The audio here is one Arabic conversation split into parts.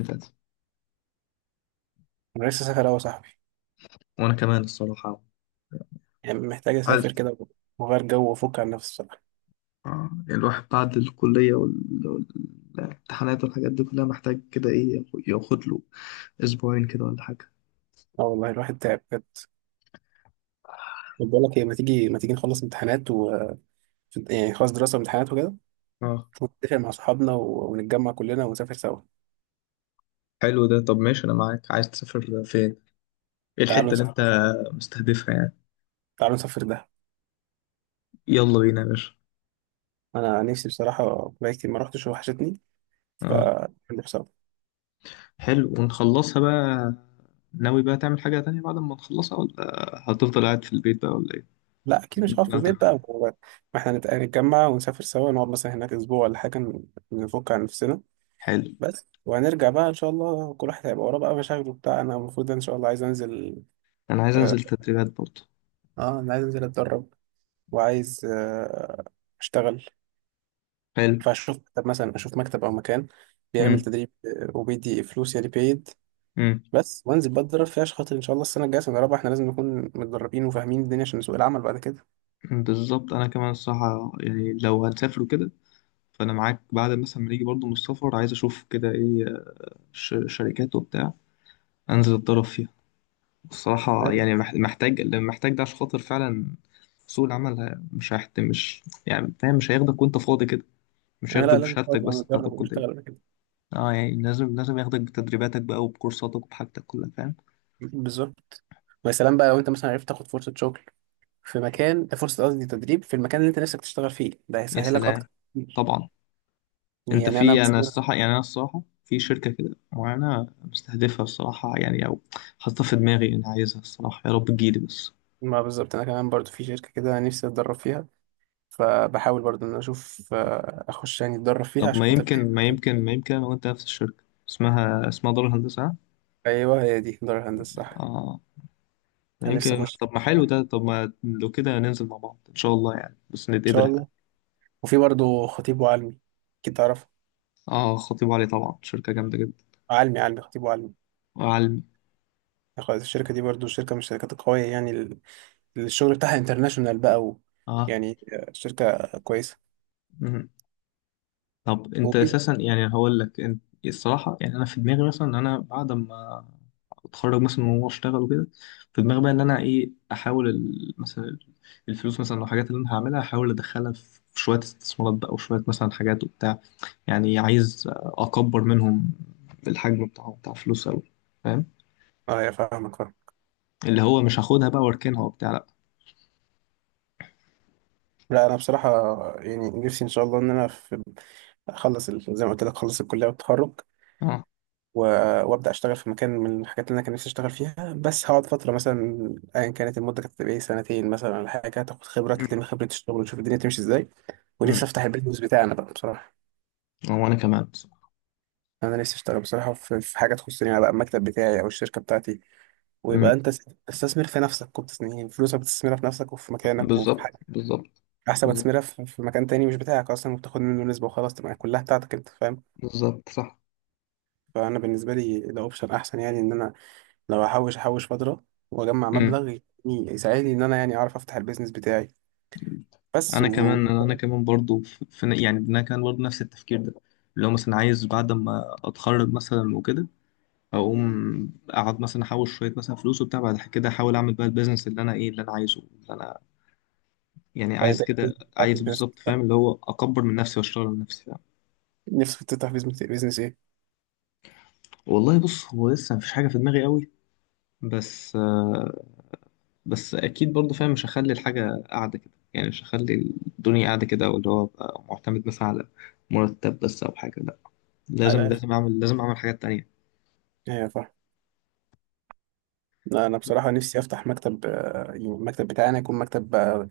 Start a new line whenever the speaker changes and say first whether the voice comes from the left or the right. left: اللي فاتت.
right: انا لسه سافر اهو يا صاحبي.
left: وانا كمان الصراحه
right: يعني محتاج
left: عايز.
right: اسافر كده واغير جو وافك عن نفسي بصراحه.
left: الواحد بعد الكليه والامتحانات والحاجات دي كلها محتاج كده ايه ياخد له اسبوعين كده ولا حاجه.
right: اه، والله الواحد تعب بجد. طب بقول لك ايه، ما تيجي ما تيجي نخلص امتحانات، و يعني خلاص دراسه وامتحانات وكده،
left: اه.
right: ونتفق مع اصحابنا و ونتجمع كلنا ونسافر سوا.
left: حلو ده، طب ماشي انا معاك، عايز تسافر فين؟ ايه
right: تعالوا
left: الحتة اللي انت
right: نسافر
left: مستهدفها يعني؟
right: تعالوا نسافر ده.
left: يلا بينا يا باشا.
right: انا نفسي بصراحه، بقالي كتير ما رحتش وحشتني. ف
left: اه،
right: نروح سوا.
left: حلو، ونخلصها بقى. ناوي بقى تعمل حاجة تانية بعد ما نخلصها، ولا هتفضل قاعد في البيت بقى، ولا ايه؟
right: لا
left: إيه
right: اكيد
left: اللي
right: مش هقعد
left: انت
right: في
left: ناوي
right: البيت
left: تعمله؟
right: بقى. ما احنا نتجمع ونسافر سوا، نقعد مثلا هناك اسبوع ولا حاجه، نفك عن نفسنا.
left: حلو.
right: بس وهنرجع بقى ان شاء الله، كل واحد هيبقى وراه بقى مشاغله بتاع. انا المفروض ان شاء الله عايز انزل.
left: انا عايز
right: اه
left: انزل تدريبات برضه.
right: انا عايز انزل اتدرب، وعايز اشتغل.
left: حلو.
right: فاشوف. طب مثلا اشوف مكتب او مكان بيعمل تدريب، وبيدي فلوس، يعني بيد
left: امم.
right: بس. وانزل بقى اتدرب فيها عشان خاطر ان شاء الله السنه الجايه سنه رابعه احنا لازم نكون متدربين وفاهمين الدنيا عشان سوق العمل بعد كده.
left: بالظبط، انا كمان الصراحه يعني، لو هنسافر كده فانا معاك، بعد مثلا ما نيجي برضو من السفر عايز اشوف كده ايه، شركات وبتاع، انزل اتدرب فيها. الصراحه
right: فاهم؟
left: يعني محتاج، اللي محتاج ده عشان خاطر فعلا سوق العمل، مش هيحت، مش يعني، فاهم؟ مش هياخدك وانت فاضي كده، مش
right: آه،
left: هياخدك
right: لا لازم
left: بشهادتك
right: تبقى
left: بس بتاعت
right: متدرب
left: الكليه.
right: ونشتغل بعد كده.
left: اه، يعني لازم ياخدك بتدريباتك بقى وبكورساتك وبحاجتك كلها، فاهم.
right: بالظبط. ويا سلام بقى لو انت مثلا عرفت تاخد فرصه شغل في مكان، فرصه قصدي تدريب، في المكان اللي انت نفسك تشتغل فيه، ده
left: يا
right: هيسهلك
left: سلام.
right: اكتر.
left: طبعا. انت
right: يعني انا
left: في، انا
right: مثلا.
left: الصراحه يعني، انا الصراحه في شركه كده وانا مستهدفها، الصراحه يعني، او حاططها في دماغي، انا عايزها الصراحه، يا رب تجيلي بس.
right: ما بالظبط، انا كمان برضو في شركه كده نفسي اتدرب فيها، فبحاول برضو ان أنا اشوف، اخش يعني اتدرب فيها
left: طب
right: عشان
left: ما
right: خاطر
left: يمكن ما
right: ده.
left: يمكن ما يمكن انا وانت نفس الشركه، اسمها اسمها دار الهندسه، ها؟
right: ايوه، هي دي دار الهندسه صح.
left: اه. ما
right: انا نفسي
left: يمكن،
right: اخش
left: طب ما حلو
right: ان
left: ده، طب ما لو كده ننزل مع بعض ان شاء الله يعني، بس نتقابل
right: شاء
left: احنا.
right: الله. وفي برضو خطيب وعلمي، اكيد تعرف.
left: اه، خطيب علي طبعا شركه جامده جدا.
right: علمي خطيب وعلمي.
left: وعلمي.
right: يعني خلاص الشركه دي برضو شركه من الشركات القويه، يعني الشغل بتاعها انترناشونال بقى، و
left: اه.
right: يعني شركه كويسه.
left: مم. طب انت
right: وفي.
left: اساسا يعني، هقول لك انت الصراحه يعني، انا في دماغي مثلا ان انا بعد ما واتخرج مثلا وهو اشتغل وكده، في دماغي بقى ان انا ايه، احاول مثلا الفلوس، مثلا لو الحاجات اللي انا هعملها احاول ادخلها في شويه استثمارات بقى، وشويه مثلا حاجات وبتاع، يعني عايز اكبر منهم الحجم بتاعه بتاع فلوس قوي، فاهم؟
right: اه يا، فاهمك فاهمك.
left: اللي هو مش هاخدها بقى واركنها وبتاع، لا.
right: لا انا بصراحه، يعني نفسي ان شاء الله ان انا في، اخلص زي ما قلت لك اخلص الكليه والتخرج،
left: اه.
right: و- وابدا اشتغل في مكان من الحاجات اللي انا كان نفسي اشتغل فيها، بس هقعد فتره مثلا ايا كانت المده كانت تبقى ايه سنتين مثلا ولا حاجه، تاخد خبره،
left: امم.
right: تلم خبره الشغل وتشوف الدنيا تمشي ازاي. ونفسي
left: امم.
right: افتح البيزنس بتاعنا بقى بصراحه.
left: هو انا كمان بصراحة.
right: انا نفسي اشتغل بصراحه في حاجه تخصني انا بقى، المكتب بتاعي او الشركه بتاعتي، ويبقى
left: امم.
right: انت تستثمر في نفسك، وبتستثمر فلوسك، بتستثمرها في نفسك وفي مكانك وفي،
left: بالظبط بالظبط.
right: احسن ما
left: بالظبط
right: تستثمرها في مكان تاني مش بتاعك اصلا، وبتاخد منه نسبه، وخلاص تبقى كلها بتاعتك انت، فاهم.
left: بالظبط صح.
right: فانا بالنسبه لي ده اوبشن احسن، يعني ان انا لو هحوش احوش فتره، واجمع
left: امم.
right: مبلغ يساعدني ان انا يعني اعرف افتح البيزنس بتاعي بس
left: انا
right: و
left: كمان انا كمان برضو في في، يعني انا كمان برضو نفس التفكير ده، اللي هو مثلا عايز بعد ما اتخرج مثلا وكده، اقوم اقعد مثلا احوش شويه مثلا فلوس وبتاع، بعد كده احاول اعمل بقى البيزنس اللي انا ايه، اللي انا عايزه، اللي انا يعني
right: يعني انت
left: عايز
right: إيه
left: كده،
right: البيزنس بتاعك
left: عايز
right: اللي نفسك
left: بالظبط، فاهم؟ اللي
right: تفتحه؟
left: هو اكبر من نفسي واشتغل من نفسي، فاهم.
right: نفسك تفتح بيزنس ايه؟
left: والله بص، هو لسه مفيش حاجه في دماغي قوي، بس بس اكيد برضو فاهم، مش هخلي الحاجه قاعده كده يعني، مش هخلي الدنيا قاعده كده، واللي هو أبقى معتمد مثلا على مرتب بس، او حاجه، لا. لازم
right: ايوه،
left: لازم اعمل لازم اعمل حاجات تانية.
right: ايوه، فاهم. لا انا بصراحه نفسي افتح مكتب، يعني المكتب بتاعي انا يكون مكتب آه،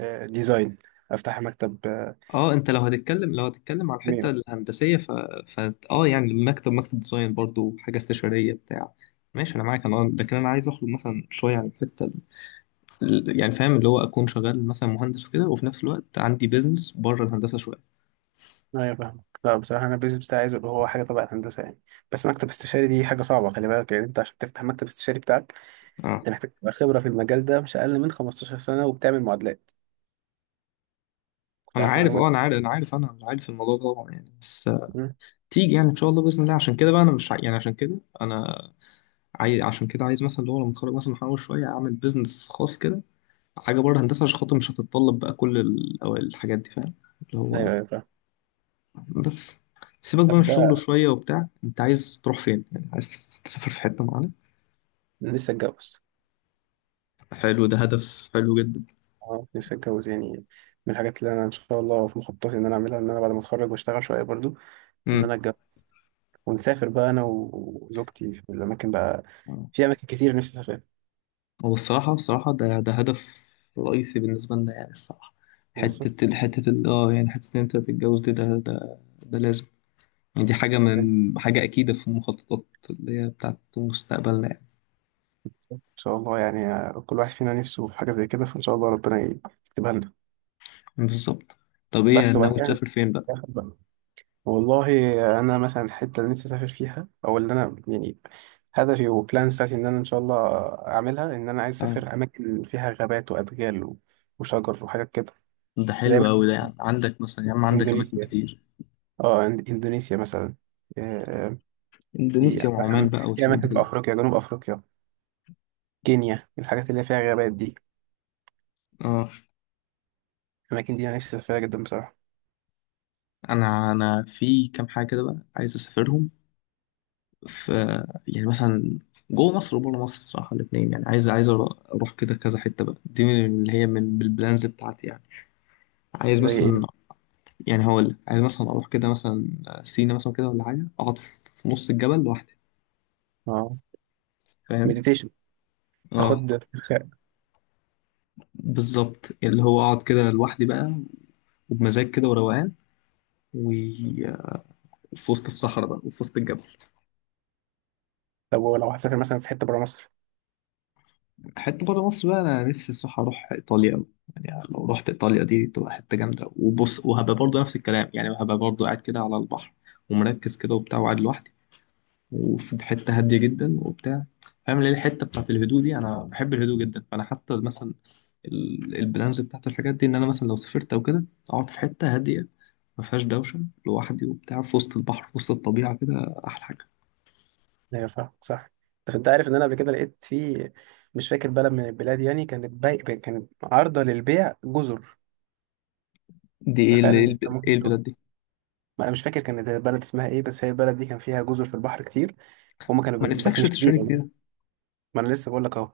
right: آه، ديزاين. افتح مكتب
left: اه، انت لو هتتكلم، لو هتتكلم على الحتة الهندسية، ف... ف... اه يعني، مكتب، مكتب ديزاين برضو، حاجة استشارية بتاع ماشي انا معاك، انا لكن انا عايز اخرج مثلا شوية عن الحتة يعني، فاهم، اللي هو اكون شغال مثلا مهندس وكده، وفي نفس الوقت عندي بيزنس بره الهندسة شوية.
right: ايوه، فاهمك. لا بصراحه انا البيزنس بتاعي عايزه يبقى هو حاجه تبع الهندسه يعني. بس مكتب استشاري دي حاجه صعبه خلي بالك، يعني انت عشان تفتح مكتب استشاري بتاعك،
left: اه،
right: انت محتاج تبقى خبره في المجال ده مش اقل من 15 سنه وبتعمل معادلات. كنت
left: انا
right: عارف
left: عارف،
right: معلومه.
left: الموضوع ده طبعا يعني، بس
right: مم.
left: تيجي يعني ان شاء الله باذن الله، عشان كده بقى انا مش يعني عشان كده انا عايز، عشان كده عايز مثلا اللي هو لما اتخرج مثلا، احاول شويه اعمل بيزنس خاص كده، حاجة بره هندسة عشان خاطر مش هتتطلب بقى كل أو الحاجات دي، فاهم اللي هو؟
right: ايوه، ايوه، فاهم.
left: بس. سيبك بقى من
right: طب
left: الشغل
right: ده،
left: شوية وبتاع، أنت عايز تروح فين يعني؟ عايز تسافر في حتة معينة؟
right: أنا نفسي اتجوز.
left: حلو ده، هدف حلو جدا.
right: اه، نفسي اتجوز يعني. من الحاجات اللي انا ان شاء الله في مخططي ان انا اعملها، ان انا بعد ما اتخرج واشتغل شويه برضو، ان
left: امم.
right: انا اتجوز، ونسافر بقى انا وزوجتي في الاماكن بقى، في اماكن كتير نفسي اسافرها.
left: هو الصراحة الصراحة ده ده هدف رئيسي بالنسبة لنا يعني، الصراحة.
right: بالظبط.
left: حتة ال- حتة ال- اه يعني حتة إن أنت تتجوز دي، ده لازم يعني. دي حاجة من حاجة أكيدة في المخططات اللي هي بتاعت مستقبلنا يعني.
right: ان شاء الله. يعني كل واحد فينا نفسه في حاجه زي كده، فان شاء الله ربنا يكتبها لنا.
left: بالظبط. طب إيه
right: بس وبعد
left: ناوي
right: كده
left: تسافر فين بقى؟
right: ناخد بقى. والله، انا مثلا الحته اللي نفسي اسافر فيها، او اللي انا يعني هدفي وبلان بتاعتي ان انا ان شاء الله اعملها، ان انا عايز
left: آه.
right: اسافر اماكن فيها غابات وادغال وشجر وحاجات كده.
left: ده
right: زي
left: حلو أوي ده،
right: مثلا
left: يعني عندك مثلا يا عم عندك أماكن
right: اندونيسيا.
left: كتير.
right: اندونيسيا مثلا. آه، في
left: إندونيسيا وعمان
right: مثلا
left: بقى
right: في
left: والحاجات دي
right: اماكن في
left: كلها.
right: افريقيا، جنوب افريقيا، كينيا، الحاجات اللي فيها غابات دي،
left: آه.
right: الاماكن دي انا نفسي اسافرها جدا بصراحه.
left: أنا في كام حاجة كده بقى عايز أسافرهم، ف يعني مثلا جوه مصر وبره مصر الصراحة الاتنين، يعني عايز أروح كده كذا حتة بقى، دي من اللي هي من البلانز بتاعتي يعني. عايز
right: زي
left: مثلا،
right: ايه؟
left: يعني هقول لك، عايز مثلا أروح كده مثلا سينا مثلا كده ولا حاجة، أقعد في نص الجبل لوحدي،
right: اه،
left: فاهم؟
right: مديتيشن،
left: اه.
right: تاخد استرخاء.
left: بالظبط، اللي هو اقعد كده لوحدي بقى، وبمزاج كده وروقان، وفي وسط الصحراء بقى وفي وسط الجبل.
right: لو هتسافر مثلا في حته بره مصر.
left: حتة بره مصر بقى، أنا نفسي الصراحة أروح إيطاليا أوي، يعني لو رحت إيطاليا دي تبقى حتة جامدة، وبص وهبقى برضه نفس الكلام يعني، هبقى برضه قاعد كده على البحر ومركز كده وبتاع، وقاعد لوحدي وفي حتة هادية جدا وبتاع، فاهم اللي هي الحتة بتاعت الهدوء دي، أنا بحب الهدوء جدا. فأنا حتى مثلا البلانز بتاعت الحاجات دي، إن أنا مثلا لو سافرت أو كده أقعد في حتة هادية ما فيهاش دوشة، لوحدي وبتاع، في وسط البحر في وسط الطبيعة كده، أحلى حاجة.
right: ايوه، فاهم صح. طب انت عارف ان انا قبل كده لقيت في، مش فاكر بلد من البلاد يعني، كانت باي كانت عارضه للبيع جزر.
left: دي إيه
right: تخيل
left: إيه
right: ان انت
left: إيه
right: ممكن تروح.
left: البلاد دي؟
right: ما انا مش فاكر كانت البلد اسمها ايه، بس هي البلد دي كان فيها جزر في البحر كتير، هما كانوا
left: ما
right: بس
left: نفسكش
right: مش كبيره
left: تشتري
right: يعني.
left: جزيرة؟
right: ما انا لسه بقول لك اهو.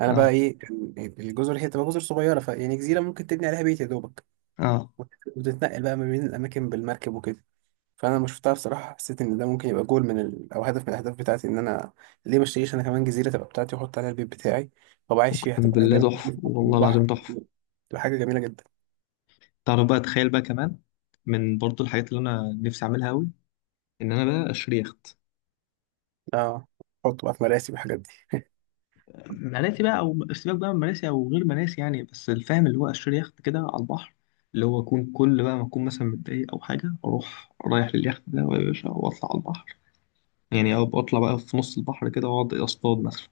right: انا بقى
left: اه.
right: ايه، كان الجزر هي تبقى جزر صغيره، فيعني جزيره ممكن تبني عليها بيت يا دوبك،
left: اه.
right: وت- وتتنقل بقى ما بين الاماكن بالمركب وكده. فانا لما شفتها بصراحه حسيت ان ده ممكن يبقى جول او هدف من الاهداف بتاعتي، ان انا ليه ما اشتريش انا كمان جزيره تبقى بتاعتي، واحط عليها البيت بتاعي، وابقى عايش فيها
left: اقسم
right: تبقى زي
left: بالله
right: ما أنت
left: تحفه،
right: بتقول فوق
left: والله العظيم
right: البحر.
left: تحفه.
right: تبقى حاجه جميله جدا.
left: تعرف بقى، تخيل بقى كمان، من برضو الحاجات اللي انا نفسي اعملها قوي، ان انا بقى اشتري يخت.
right: اه، احط بقى في مراسي والحاجات دي.
left: مراسي بقى، او سيبك بقى من مراسي او غير مراسي يعني، بس الفاهم اللي هو اشتري يخت كده على البحر، اللي هو اكون كل بقى ما اكون مثلا متضايق او حاجه، اروح رايح لليخت ده يا باشا واطلع على البحر، يعني أو اطلع بقى في نص البحر كده واقعد اصطاد مثلا.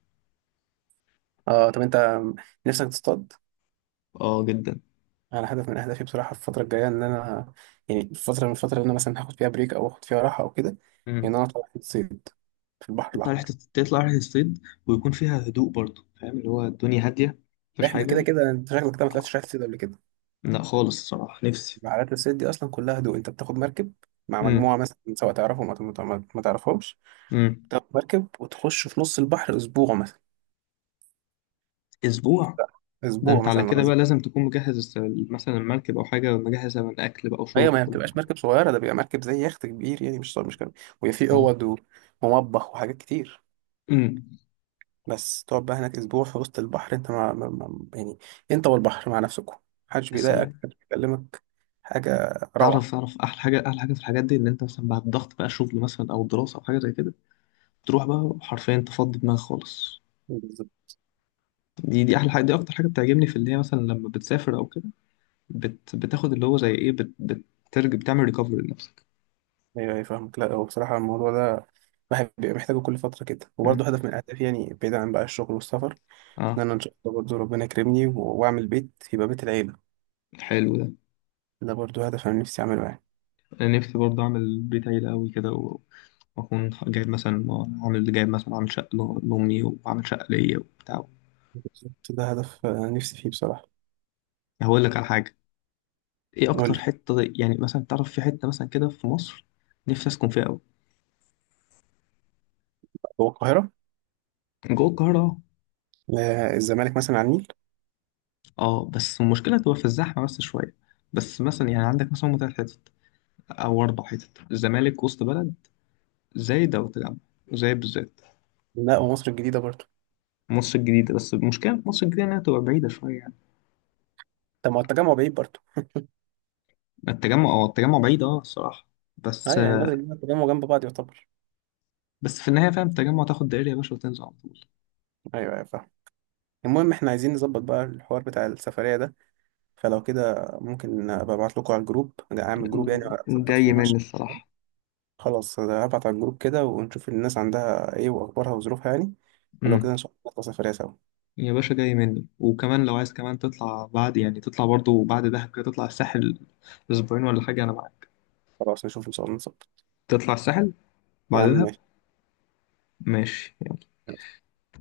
right: اه، طب انت نفسك تصطاد.
left: اه، جدا.
right: انا هدف من اهدافي بصراحه في الفتره الجايه، ان انا يعني الفتره اللي انا مثلا هاخد فيها بريك او اخد فيها راحه او كده،
left: مم.
right: ان انا اطلع رحله صيد في البحر
left: تطلع رحله،
right: الاحمر.
left: تطلع رحله الصيد، ويكون فيها هدوء برضو، فاهم اللي هو الدنيا هاديه، مفيش
right: رحله كده.
left: حاجه.
right: كده انت شكلك كده ما طلعتش
left: آه.
right: رحله صيد قبل كده.
left: لا خالص، الصراحة نفسي.
right: رحلات الصيد دي اصلا كلها هدوء. انت بتاخد مركب مع
left: امم.
right: مجموعه مثلا، سواء تعرفهم او ما تعرفهمش.
left: امم.
right: بتاخد مركب وتخش في نص البحر اسبوع مثلا.
left: اسبوع؟ ده
right: اسبوع
left: انت على
right: مثلا
left: كده
right: غزة.
left: بقى لازم تكون مجهز مثلا المركب، او حاجة مجهزة من اكل بقى
right: هي
left: وشرب
right: ما
left: وكل
right: بتبقاش
left: الكلام ده.
right: مركب صغيره، ده بيبقى مركب زي يخت كبير يعني، مش صغير مش كبير، ويبقى فيه
left: اه.
right: اوض ومطبخ وحاجات كتير.
left: امم.
right: بس تقعد بقى هناك اسبوع في وسط البحر، انت يعني انت والبحر مع نفسكم، محدش بيضايقك،
left: السلام.
right: محدش بيكلمك. حاجه
left: تعرف
right: روعه.
left: تعرف احلى حاجة، في الحاجات دي ان انت مثلا بعد ضغط بقى شغل مثلا او دراسة او حاجة زي كده، تروح بقى حرفيا تفضي دماغك خالص. دي احلى حاجة، دي اكتر حاجة بتعجبني، في اللي هي مثلا لما بتسافر او كده، بتاخد اللي هو زي ايه، بترجع بتعمل ريكفري لنفسك.
right: ايوه، ايوه، فاهمك. لا هو بصراحه الموضوع ده الواحد بيبقى محتاجه كل فتره كده،
left: امم.
right: وبرضه هدف من اهدافي يعني بعيدا عن بقى الشغل والسفر، ان
left: اه،
right: انا ان شاء الله برضه ربنا يكرمني واعمل بيت، يبقى بيت العيله.
left: حلو ده.
right: ده برضه هدف انا نفسي اعمله يعني.
left: انا نفسي برضه اعمل بيت عيلة قوي كده، و واكون جايب مثلا، عامل جايب مثلا عامل شقة لامي وعامل شقة ليا وبتاع.
right: بالظبط، ده هدف نفسي فيه بصراحه.
left: هقول لك على حاجة، ايه
right: قول
left: اكتر
right: لي.
left: حتة يعني مثلا، تعرف في حتة مثلا كده في مصر نفسي اسكن فيها قوي؟
right: هو القاهره.
left: جوه القاهرة.
right: آه، الزمالك مثلا على النيل.
left: اه، بس المشكلة تبقى في الزحمة بس شوية. بس مثلا يعني عندك مثلا هما تلات حتت او اربع حتت: الزمالك، وسط بلد، زايد، او التجمع. زايد بالذات.
right: لا، ومصر الجديده برضه.
left: مصر الجديدة بس المشكلة في مصر الجديدة انها تبقى بعيدة شوية يعني.
right: طب ما هو التجمع بعيد برضه.
left: التجمع اه، التجمع بعيد اه الصراحة. بس.
right: ايوه يعني، مصر الجديده التجمع جنب بعض يعتبر.
left: بس في النهاية فاهم، التجمع تاخد دائري يا باشا وتنزل على طول.
right: ايوه، ايوه، فاهم. المهم احنا عايزين نظبط بقى الحوار بتاع السفريه ده. فلو كده ممكن ابقى ابعت لكم على الجروب. اعمل جروب يعني اظبط فيه
left: جاي
right: مع.
left: مني الصراحة.
right: خلاص، أنا هبعت على الجروب كده ونشوف الناس عندها ايه، واخبارها وظروفها يعني. ولو
left: امم.
right: كده ان شاء الله نطلع سفرية سوا.
left: يا باشا جاي مني، وكمان لو عايز كمان تطلع بعد يعني، تطلع برضو بعد دهب كده تطلع الساحل، أسبوعين ولا حاجة أنا معاك.
right: خلاص نشوف ان شاء الله نظبط.
left: تطلع الساحل
right: يا
left: بعد
right: عم
left: دهب.
right: ماشي.
left: ماشي.